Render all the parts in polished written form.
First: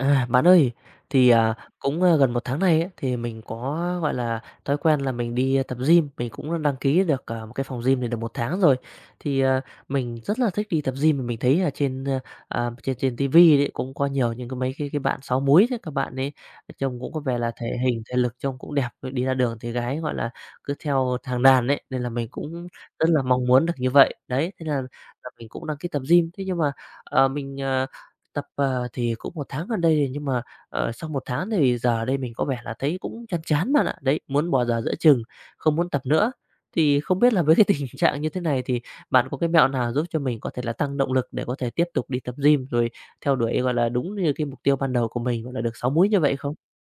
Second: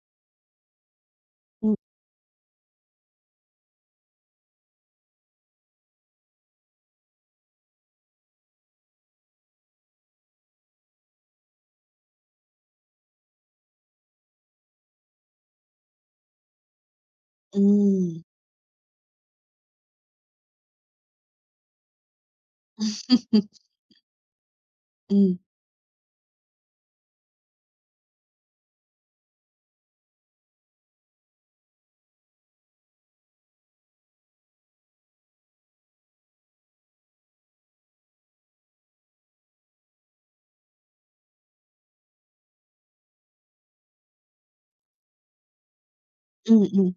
Bạn ơi, thì, à, Ừm, cũng, a, gần một tháng nay ấy, gọi là, thói quen là mình đi tập gym, mình cũng đã đăng ký được, một cái phòng gym này được một tháng rồi. Thì, à, mình rất là thích đi tập gym và mình thấy là trên, a, à, trên trên ti vi đấy cũng có nhiều những cái mấy cái bạn sáu múi đấy, các bạn ấy trông cũng có vẻ là thể hình, thể ừm. lực trông cũng đẹp, rồi đi ra đường thì gái, gọi là, cứ theo thằng đàn đấy nên là mình cũng rất là mong muốn được như vậy. Đấy, thế là Ừm, mình cũng đăng ký tập gym. Thế nhưng mà, mình, tập, thì cũng một tháng gần đây rồi, nhưng mà, sau một tháng thì giờ đây mình có vẻ là thấy cũng chán chán bạn ạ. Đấy, muốn bỏ giờ giữa chừng, không muốn tập nữa. Thì không biết là với cái tình trạng như thế này thì bạn có cái mẹo nào giúp cho mình có thể là tăng động lực để có thể tiếp tục đi tập gym, rồi theo đuổi, gọi là, đúng như cái mục tiêu ban đầu của mình, gọi là, được 6 múi như vậy không? ừm, ừm,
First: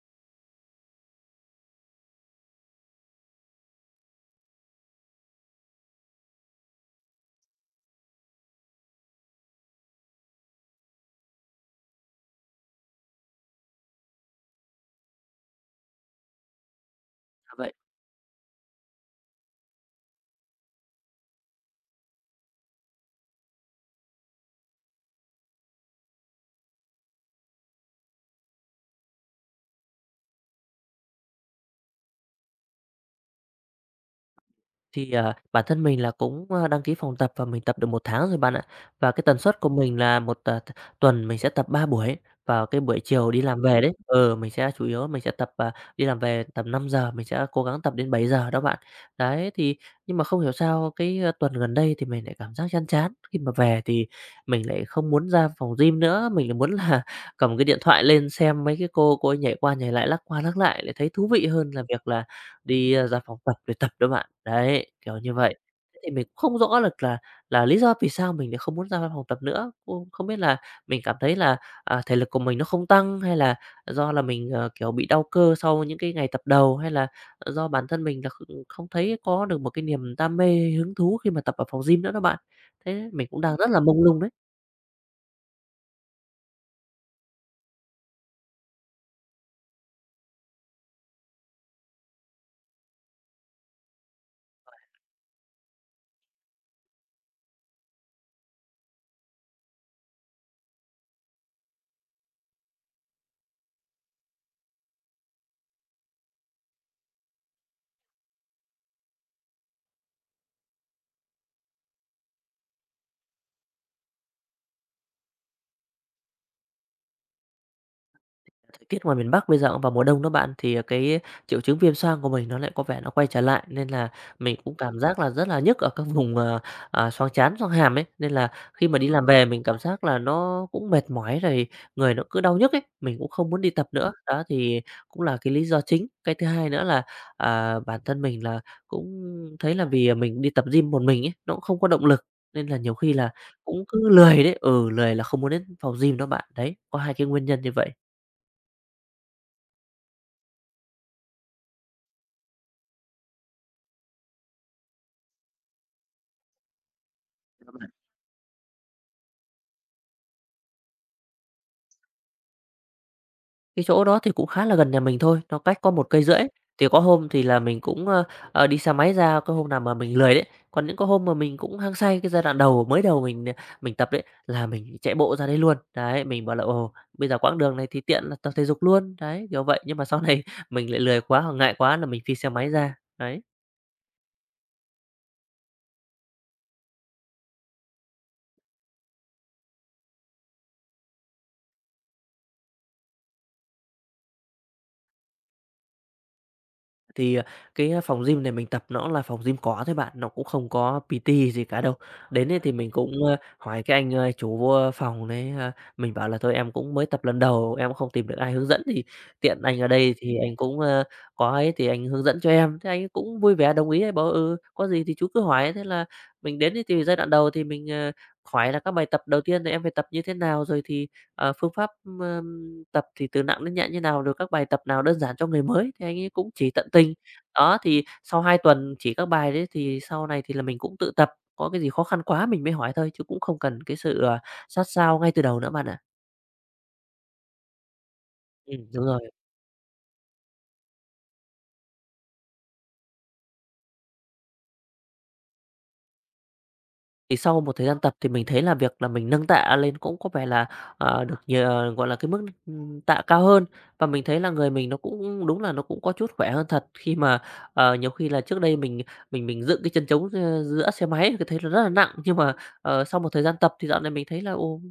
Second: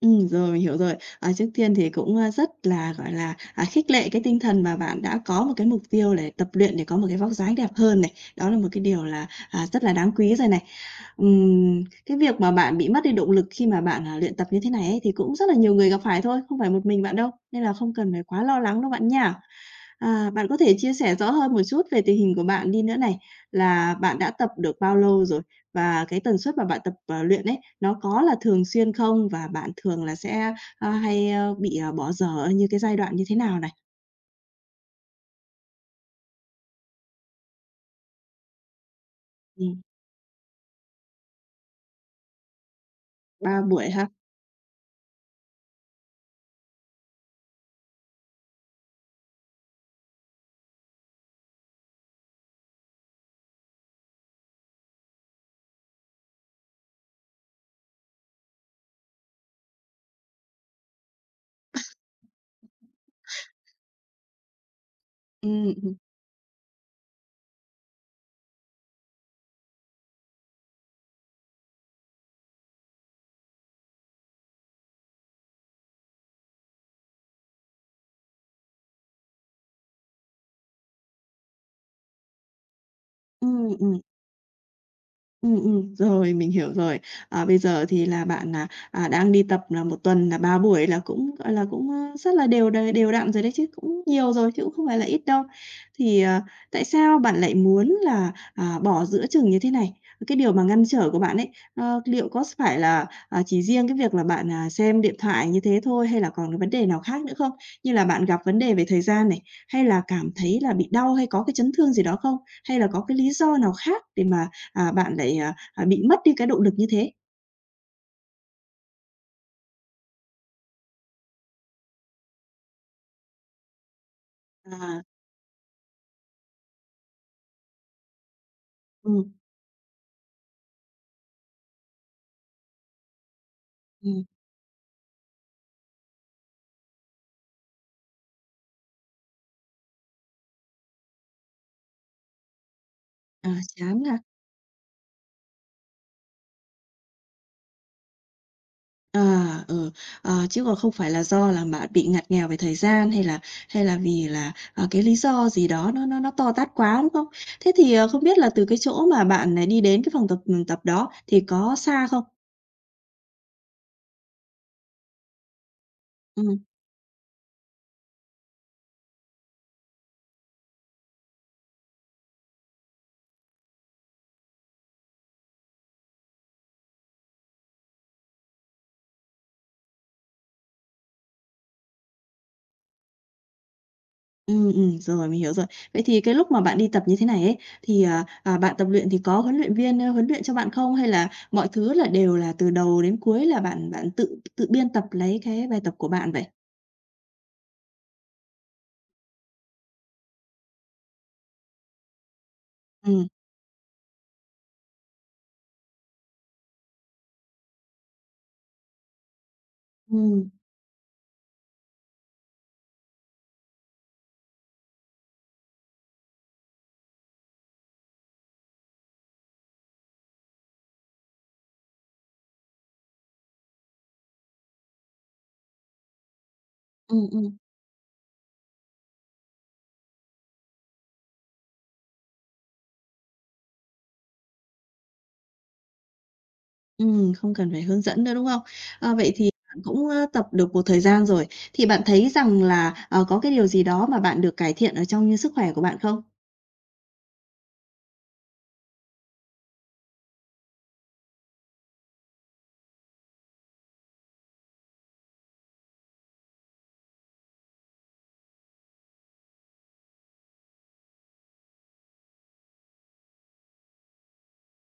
rồi, mình hiểu rồi. À, trước tiên thì cũng, rất là, gọi là, khích lệ cái tinh thần mà bạn đã có một cái mục tiêu để tập luyện để có một cái vóc dáng đẹp hơn này, đó là một cái điều là, rất là đáng quý rồi này. Cái việc mà bạn bị mất đi động lực khi mà bạn, luyện tập như thế này ấy thì cũng rất là nhiều người gặp phải thôi, không phải một mình bạn đâu, Dạ nên là vậy. không cần phải quá lo lắng đâu bạn nha. À, bạn có thể chia sẻ rõ hơn một chút về tình hình của bạn đi nữa này, là bạn đã tập được bao lâu rồi? Và cái tần suất mà bạn tập, luyện ấy, nó có là thường xuyên không? Và bạn thường là sẽ, hay, bị, bỏ dở ở như cái giai đoạn như thế nào này? Bản thân mình là cũng, đăng ký phòng tập và mình tập được một tháng rồi bạn ạ. Và cái tần suất của Ừm, mình là một, à, t tuần mình sẽ tập 3 buổi, vào cái buổi chiều đi 3 làm về buổi đấy. ha? Ờ mình sẽ chủ yếu mình sẽ tập, đi làm về tầm năm giờ mình sẽ cố gắng tập đến bảy giờ đó bạn. Đấy, thì nhưng mà không hiểu sao tuần gần đây thì mình lại cảm giác chán chán, khi mà về thì mình lại không muốn ra phòng gym nữa, mình lại muốn là cầm cái điện thoại lên xem mấy cái cô ấy nhảy qua nhảy lại, lắc qua lắc lại lại thấy thú vị hơn là việc là đi, ra phòng tập để tập đó bạn. Đấy, kiểu như vậy. Ừ, ừ. Thế thì mình cũng không rõ được là lý do vì sao mình lại không muốn ra phòng tập nữa. Cũng không biết là mình cảm thấy là, thể lực của mình nó không tăng, hay là do là mình, kiểu, bị đau cơ sau những cái ngày tập đầu, hay là, do bản thân mình là không thấy có được một cái niềm đam mê, hứng thú khi mà tập ở phòng gym nữa đó bạn. Thế mình cũng đang Ừm, rất là ừm. mông lung đấy. Ừ, ừm, rồi, mình hiểu rồi. À, bây giờ thì là bạn, đang đi tập là một tuần là 3 buổi là cũng, gọi là, cũng, rất là đều đều đặn rồi đấy chứ, cũng nhiều rồi chứ cũng không phải là ít đâu. Thì, tại sao bạn lại muốn là, bỏ giữa chừng như thế này? Cái điều mà ngăn trở của bạn ấy, liệu có phải là, chỉ riêng cái việc là bạn, xem điện thoại như thế thôi hay là còn cái vấn đề nào khác nữa không? Như là bạn gặp vấn đề về thời gian này, hay là cảm thấy là bị đau hay có cái chấn thương gì đó không? Hay là có cái lý do nào khác để mà bạn lại, bị mất đi cái động lực như thế. Thời tiết ngoài miền Bắc bây giờ cũng vào mùa đông đó bạn, thì, cái triệu chứng viêm xoang của mình nó lại có vẻ nó quay trở lại, nên là mình cũng cảm À, giác là rất là nhức ở các vùng, xoang trán, xoang hàm ấy. Nên là khi mà đi ừm, làm về mình cảm giác là nó cũng mệt mỏi rồi người nó cứ đau nhức ấy, mình cũng không muốn đi tập nữa. ừm, Đó, thì cũng là cái lý do chính. Cái thứ hai nữa là, bản thân mình là cũng thấy là vì, mình đi tập gym một mình ấy, nó cũng không có động lực, nên là nhiều khi là à, cũng chán cứ ha. lười đấy, ừ, lười là không muốn đến phòng gym đó bạn. Đấy, có hai cái nguyên nhân như vậy. À, ừ, ờ, chứ còn không phải là do là bạn bị ngặt nghèo về thời gian hay là vì là, cái lý do gì đó nó to tát quá, đúng không? Thế thì, không biết là từ cái chỗ mà bạn, này đi đến cái phòng tập đó thì có xa không? Cái chỗ đó thì cũng khá là gần nhà mình thôi, nó cách có một cây, rưỡi. Ừm. Thì có hôm thì là mình cũng, đi xe máy ra, có hôm nào mà mình lười đấy. Còn những cái hôm mà mình cũng hăng say, cái giai đoạn đầu, mới đầu mình, mình tập đấy, là mình chạy bộ ra đấy luôn. Đấy, mình bảo là "Ồ, bây giờ quãng đường này thì tiện là tập thể dục luôn." Đấy, kiểu vậy, nhưng mà sau này mình lại lười quá hoặc ngại quá là mình phi xe máy ra, đấy. Ừ, ừm, rồi, mình hiểu rồi. Vậy thì cái lúc mà bạn đi tập như thế này ấy, thì, bạn tập luyện thì có huấn luyện viên, huấn luyện cho bạn không? Hay là mọi thứ là đều là từ đầu đến cuối là bạn bạn tự tự biên tập lấy cái bài tập của bạn vậy? Thì, à, cái, phòng gym này mình tập nó là phòng gym có thôi bạn, nó cũng không có PT gì cả đâu. Đến ấy thì mình cũng, Ừ hỏi cái anh, chủ, phòng đấy, mình bảo là "Thôi em cũng mới tập lần đầu, em không tìm được ai hướng dẫn thì tiện anh ở đây thì ừ anh cũng, có ấy thì anh hướng dẫn cho em." Thế anh ấy cũng vui vẻ đồng ý, anh bảo: "Ừ, có gì thì chú cứ hỏi." Thế là mình đến ấy thì giai đoạn đầu thì mình, hỏi là các bài tập đầu tiên thì em phải tập như thế nào, rồi thì phương pháp, tập thì từ nặng đến nhẹ như nào, rồi các bài tập nào đơn giản cho người mới thì anh ấy cũng chỉ tận tình. ừ ừm, Đó, thì sau 2 tuần chỉ các bài đấy thì sau này thì là mình cũng tự tập, có cái gì khó khăn quá mình mới hỏi thôi, chứ cũng không cần cái sự, sát sao ngay từ đầu nữa bạn ạ. Không cần phải hướng dẫn nữa, đúng không? Đúng Ờ, rồi. vậy thì bạn cũng, tập được một thời gian rồi, thì bạn thấy rằng là, có cái điều gì đó mà bạn được cải thiện ở trong như sức khỏe của bạn không? Thì sau một thời gian tập thì mình thấy là việc là mình nâng tạ lên cũng có vẻ là, được nhiều gọi là, cái mức, tạ cao hơn. Và mình thấy là người mình nó cũng đúng là nó cũng có chút khỏe hơn thật, khi mà, nhiều khi là trước đây mình dựng cái chân trống, giữa xe máy thì thấy nó rất là nặng, nhưng mà, sau một thời gian tập thì dạo này mình thấy là, ồ,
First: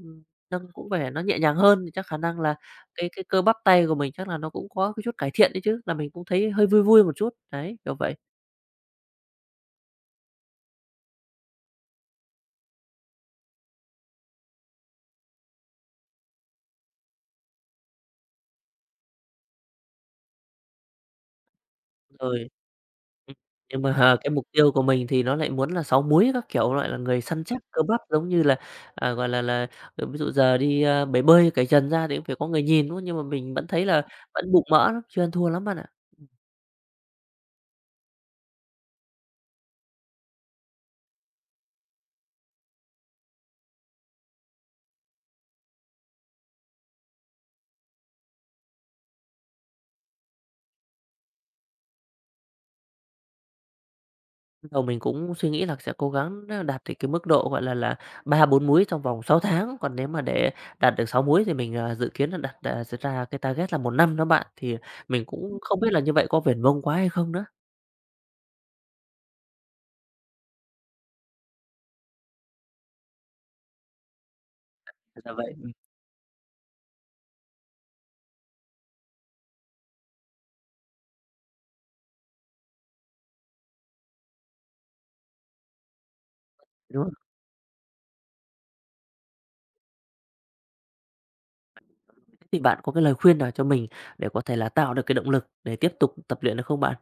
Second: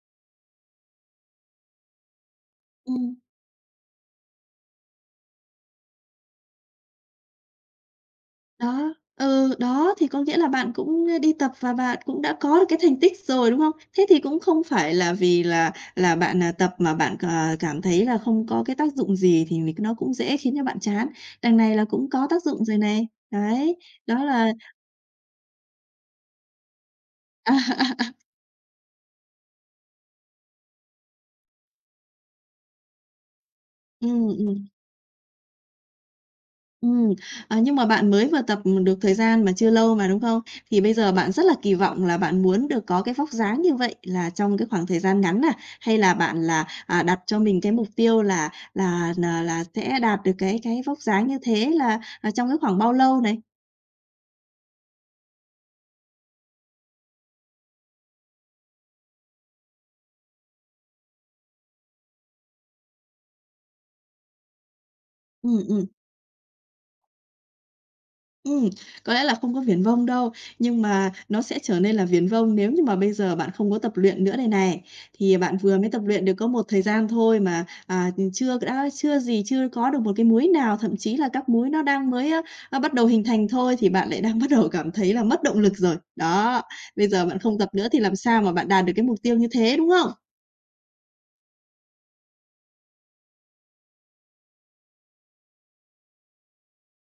nâng cũng vẻ nó nhẹ nhàng hơn, thì chắc khả năng là cái Ừm. cái cơ bắp tay của mình chắc là nó cũng có cái chút cải thiện đấy chứ, là mình cũng thấy hơi vui vui một chút, đấy, kiểu vậy. Đó, ừ, đó, thì có nghĩa là bạn cũng, đi tập và bạn cũng đã có được cái thành tích rồi, đúng không? Thế thì cũng không phải là vì là bạn, tập mà bạn cảm thấy là không có cái tác dụng gì thì nó cũng dễ khiến cho bạn chán, đằng này là cũng có tác Rồi. dụng rồi này. Ừm, Đấy, nhưng mà, đó cái mục là tiêu của mình thì nó lại muốn là sáu múi các kiểu, loại là người săn chắc cơ bắp, giống như là, gọi là, ví dụ giờ đi, bể bơi cởi trần ra thì cũng phải có người nhìn, đúng không? Nhưng mà mình vẫn thấy là ừ, vẫn ừ. bụng mỡ lắm, chưa ăn thua lắm bạn ạ. Ừm, à, nhưng mà bạn mới vừa tập, được thời gian mà chưa lâu mà, đúng không? Thì bây giờ bạn rất là kỳ vọng là bạn muốn được có cái vóc dáng như vậy là trong cái khoảng thời gian ngắn à? Hay là bạn là, đặt cho mình cái mục tiêu là sẽ đạt được cái vóc dáng như thế là, trong cái khoảng bao lâu này? Lúc đầu mình cũng suy nghĩ là sẽ cố gắng, đạt được cái mức độ, gọi là, ba bốn múi trong vòng 6 tháng, còn nếu mà để đạt được 6 múi thì mình, dự kiến là đặt, sẽ ra cái target là một năm đó bạn, thì mình Ừ, cũng không ừ. biết là như vậy có viển vông quá hay không nữa? Ừm, có lẽ là không có viển vông đâu, nhưng mà nó sẽ trở nên là viển vông nếu như mà bây giờ bạn không có tập luyện nữa đây này. Là Thì vậy, bạn vừa mới tập luyện được có một thời gian thôi mà, chưa đã chưa gì, chưa có được một cái múi nào, thậm chí là các múi nó đang mới, bắt đầu hình thành thôi thì bạn lại đang bắt đầu cảm thấy là mất động lực rồi. Đó, đúng bây rồi. giờ bạn không tập nữa thì làm sao mà bạn đạt được cái mục tiêu như thế, đúng không? Thì bạn có cái lời khuyên nào cho mình để có thể là tạo được cái động lực để tiếp tục tập luyện được không bạn?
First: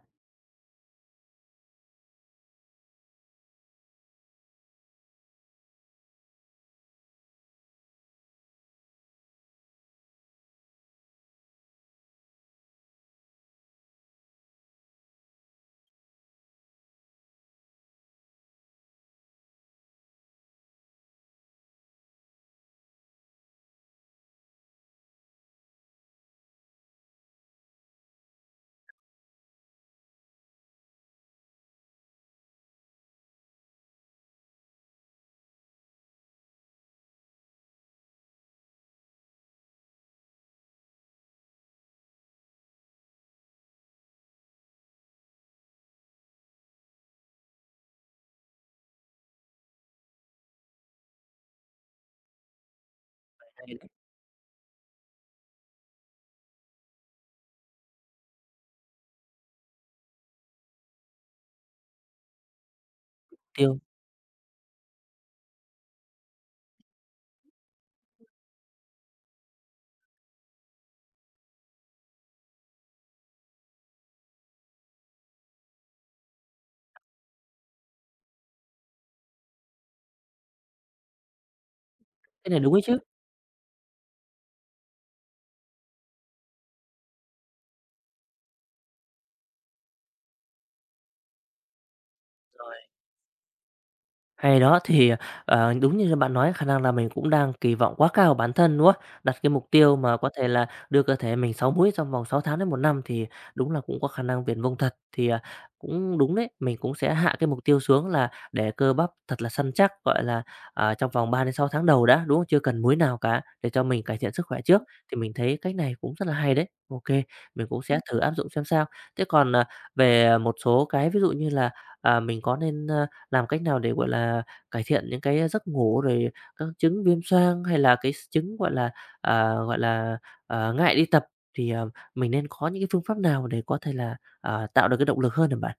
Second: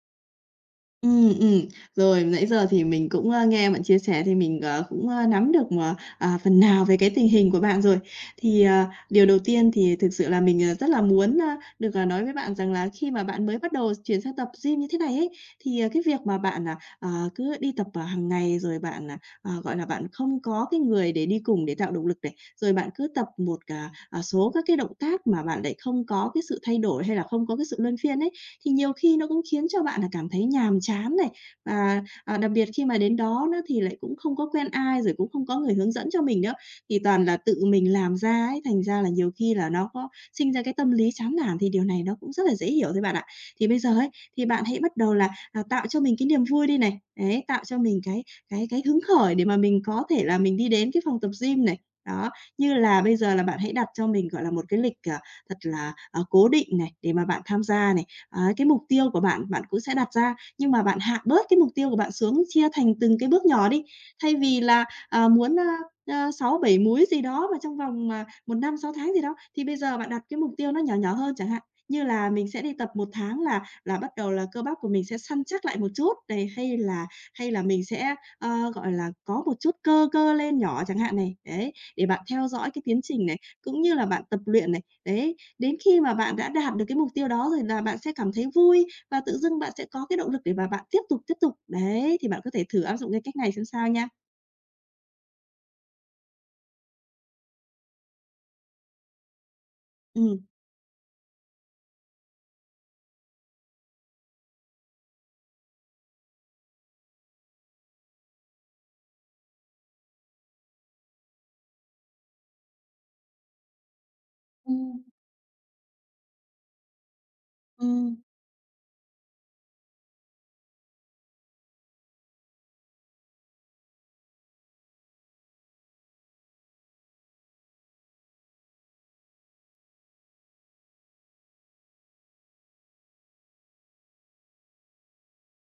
Ừ. Rồi, nãy giờ thì mình cũng, nghe bạn chia sẻ thì mình, cũng, nắm được mà, phần nào về cái tình hình của bạn rồi. Thì, điều đầu tiên thì thực sự là mình, rất là muốn, được, nói với bạn rằng là khi mà bạn mới bắt đầu chuyển sang tập gym như thế này ấy, thì, cái việc mà bạn, cứ đi tập, hàng ngày rồi bạn, gọi là, bạn không có cái người để đi cùng để tạo động lực này, rồi bạn cứ tập một, số các cái động tác mà bạn lại không có cái sự thay đổi hay là không có cái sự luân phiên ấy, thì nhiều khi nó cũng khiến cho bạn là cảm thấy nhàm chán này. Và, đặc biệt khi mà đến đó nữa thì lại cũng không có quen ai, rồi cũng không có người hướng dẫn cho mình nữa, thì toàn là tự mình làm ra ấy, thành ra là nhiều khi là nó có sinh ra cái tâm lý chán nản thì điều này nó cũng rất là dễ hiểu thôi bạn ạ. Thì bây giờ ấy, thì bạn hãy bắt đầu là, tạo cho mình cái niềm vui đi này, đấy, tạo cho mình cái hứng khởi để mà mình có thể là mình đi đến cái phòng tập gym này. Đó, như là bây giờ là bạn hãy Hay là đặt mục cho mình, gọi là, một cái lịch, thật là, cố định này, để mà bạn tham gia này. Á, cái mục tiêu của bạn, bạn cũng sẽ đặt ra, nhưng mà bạn hạ bớt cái mục tiêu của bạn xuống, chia thành từng cái bước nhỏ tiêu? đi. Thay vì là, muốn, 6, 7 múi gì đó mà trong vòng, 1 năm, 6 tháng gì đó, thì bây giờ bạn đặt cái mục tiêu nó nhỏ nhỏ hơn chẳng hạn, như là mình sẽ đi tập một tháng là bắt đầu là cơ bắp của mình sẽ săn chắc lại một chút, này, hay là mình sẽ, gọi là, có một chút cơ cơ lên nhỏ chẳng hạn này, đấy để bạn theo Cái này dõi đúng cái ấy chứ? tiến trình này, cũng như là bạn tập luyện này. Đấy, đến khi mà bạn đã đạt được cái mục tiêu đó rồi là bạn sẽ cảm thấy vui và tự dưng bạn sẽ có cái động lực để mà bạn tiếp tục, tiếp tục. Đấy, thì bạn có thể thử áp dụng cái cách này xem sao nha. Hay đó, thì, đúng như bạn nói, khả năng là mình cũng đang kỳ vọng quá cao vào bản thân, đúng không? Đặt cái mục tiêu mà có Ừm. thể là đưa cơ thể mình 6 múi trong vòng 6 tháng đến một năm thì đúng là cũng có khả năng viển vông thật. Thì, cũng đúng đấy, mình cũng sẽ hạ cái mục tiêu xuống là để cơ bắp thật là săn chắc, gọi là, trong vòng ba đến sáu tháng đầu đã, đúng không? Chưa cần múi nào cả, để cho mình cải thiện sức khỏe trước, Ừm. thì mình thấy cách này cũng rất là hay đấy. Ok, mình cũng sẽ Ừm. thử áp dụng xem sao. Thế còn, về một số cái ví dụ như là, mình có nên, làm cách nào để, gọi là, cải thiện những cái giấc ngủ rồi các chứng viêm xoang hay là cái chứng, gọi là, à, gọi là, ngại đi tập thì, mình nên có những cái phương pháp nào để có thể là, tạo được cái động lực hơn hả bạn?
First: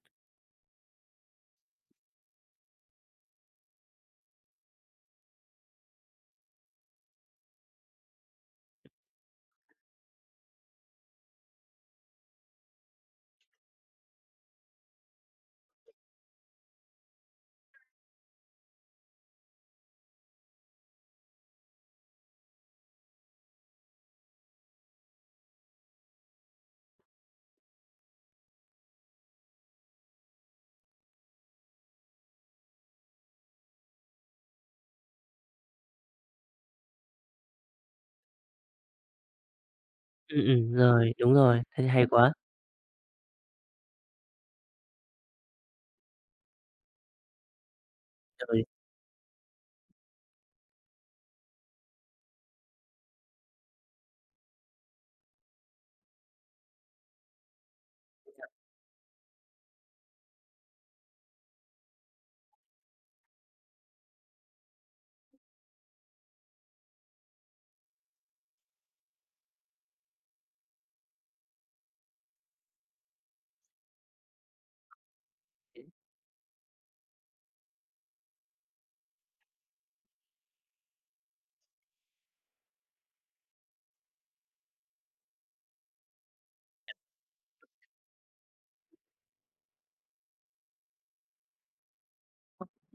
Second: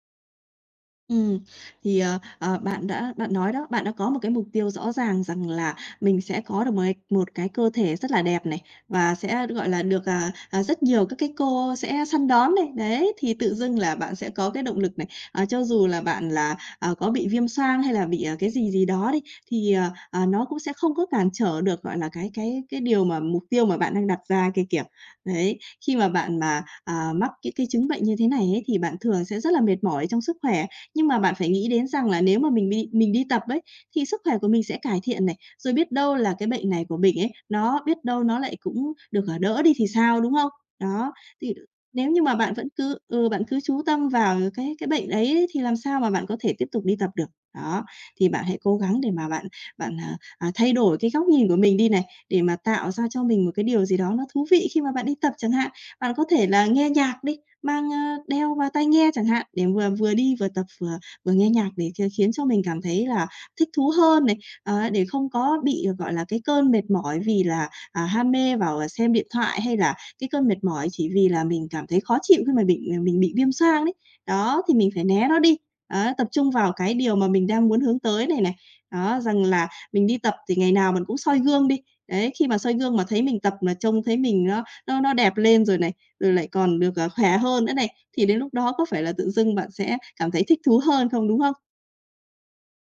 Ừm, thì, bạn nói đó, bạn đã có một cái mục tiêu rõ ràng rằng là mình sẽ có được một cái cơ thể rất là đẹp này, và sẽ, gọi là, được, rất nhiều các cái cô sẽ săn đón này. Đấy, thì tự dưng là bạn sẽ có cái động lực này. À, cho dù là bạn là, có bị viêm xoang hay là bị, cái gì gì đó đi, thì, nó cũng sẽ không có cản trở được, gọi là, cái điều mà mục tiêu mà bạn đang đặt ra kia kìa. Đấy, khi mà bạn mà, mắc cái chứng bệnh như thế này ấy, thì bạn thường sẽ rất là mệt mỏi trong sức khỏe nhưng mà bạn phải nghĩ đến rằng là nếu mà mình đi tập ấy, thì sức khỏe của mình sẽ cải thiện này, rồi biết đâu là cái bệnh này của mình ấy, nó biết đâu nó lại cũng được, đỡ đi thì sao, đúng không? Đó, Rồi, đúng thì rồi, thế thì hay nếu như quá. mà bạn vẫn cứ bạn cứ chú tâm vào cái bệnh đấy ấy, thì làm sao mà bạn có thể tiếp tục đi tập được. Đó, thì bạn hãy Rồi. cố gắng để mà bạn bạn, à, à, thay đổi cái góc nhìn của mình đi này, để mà tạo ra cho mình một cái điều gì đó nó thú vị khi mà bạn đi tập chẳng hạn. Bạn có thể là nghe nhạc đi, đeo vào tai nghe chẳng hạn, để vừa vừa đi vừa tập vừa vừa nghe nhạc để khiến cho mình cảm thấy là thích thú hơn này, để không có bị, gọi là, cái cơn mệt mỏi vì là, ham mê vào, xem điện thoại, hay là cái cơn mệt mỏi chỉ vì là mình cảm thấy khó chịu khi mà mình bị viêm xoang đấy. Đó, thì mình phải né nó đi, đó, tập trung vào cái điều mà mình đang muốn hướng tới này này. Đó, rằng là mình đi tập thì ngày nào mình cũng soi gương đi, đấy, khi mà soi gương mà thấy mình tập mà trông thấy mình nó đẹp lên rồi này, rồi lại còn được, khỏe hơn nữa này, thì đến lúc đó có phải là tự dưng bạn sẽ cảm thấy thích thú hơn không, đúng không?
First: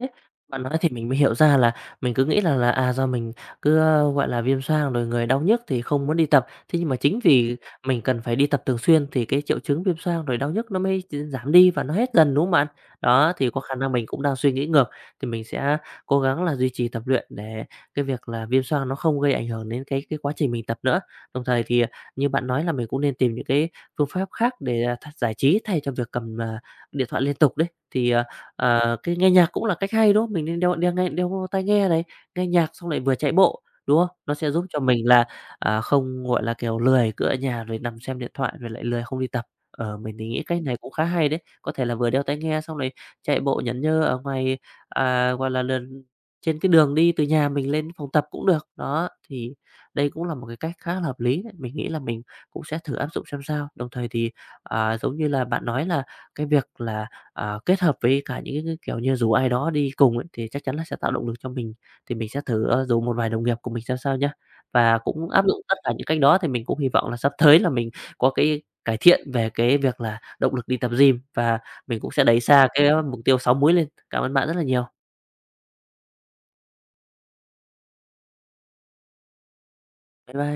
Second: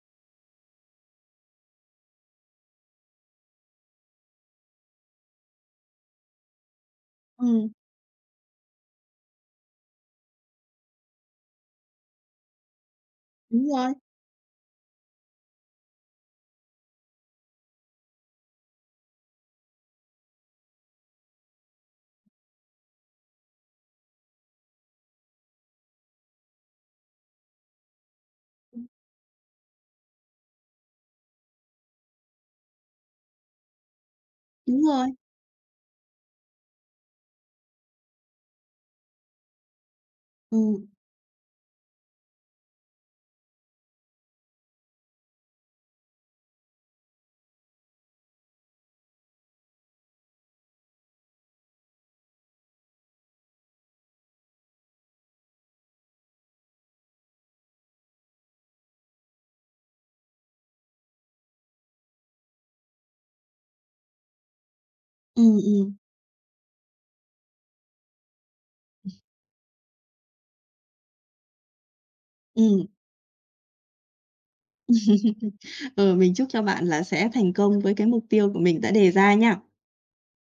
Đấy, bạn nói thì mình mới hiểu ra là mình cứ nghĩ là do mình cứ, gọi là, viêm xoang rồi người đau nhức thì không muốn đi tập. Thế nhưng mà chính vì Ừm, mình cần phải đi tập thường xuyên thì cái triệu chứng viêm xoang rồi đau nhức nó mới giảm đi và nó hết dần, đúng không bạn? Đó, thì có đúng khả rồi, năng mình cũng đang suy nghĩ ngược, thì mình sẽ cố gắng là duy trì tập luyện để cái việc là viêm xoang nó không gây ảnh hưởng đến cái quá trình mình tập nữa. Đồng thời thì như bạn nói là mình cũng nên tìm những cái phương pháp khác để, giải trí thay cho việc cầm, điện thoại liên tục đấy. Cái nghe nhạc cũng là cách hay, đúng không? Mình nên đeo đeo nghe đeo tai nghe này, nghe nhạc xong lại vừa chạy bộ, đúng không? Nó sẽ giúp cho đúng rồi. mình là, không, gọi là, kiểu, lười cứ ở nhà rồi nằm xem điện thoại rồi lại lười không đi tập. Ờ, mình thì nghĩ cách này Ừm, cũng khá hay đấy, có thể là vừa đeo tai nghe xong rồi chạy bộ nhẩn nhơ ở ngoài, gọi là, lần trên cái đường đi từ nhà mình lên phòng tập cũng được. Đó, thì đây cũng là một cái cách khá là hợp lý đấy, mình nghĩ là mình cũng sẽ thử áp dụng xem sao. Đồng thời thì, giống như là bạn nói là cái việc là kết hợp với cả những cái kiểu như, rủ ai đó đi cùng ấy, thì chắc chắn là sẽ tạo động lực cho mình. Thì mình sẽ thử, rủ một vài đồng nghiệp của mình xem sao nhá. Và cũng áp ừm, dụng tất cả ừm, những cách đó thì mình cũng hy vọng là sắp tới là mình có cái cải thiện về cái việc là động lực đi tập gym và mình cũng sẽ đẩy xa ừm. cái mục tiêu 6 múi lên. Cảm ơn bạn rất là nhiều. Ừ, mình chúc cho bạn là sẽ thành công với cái mục tiêu của mình đã đề ra nha. Bye bye.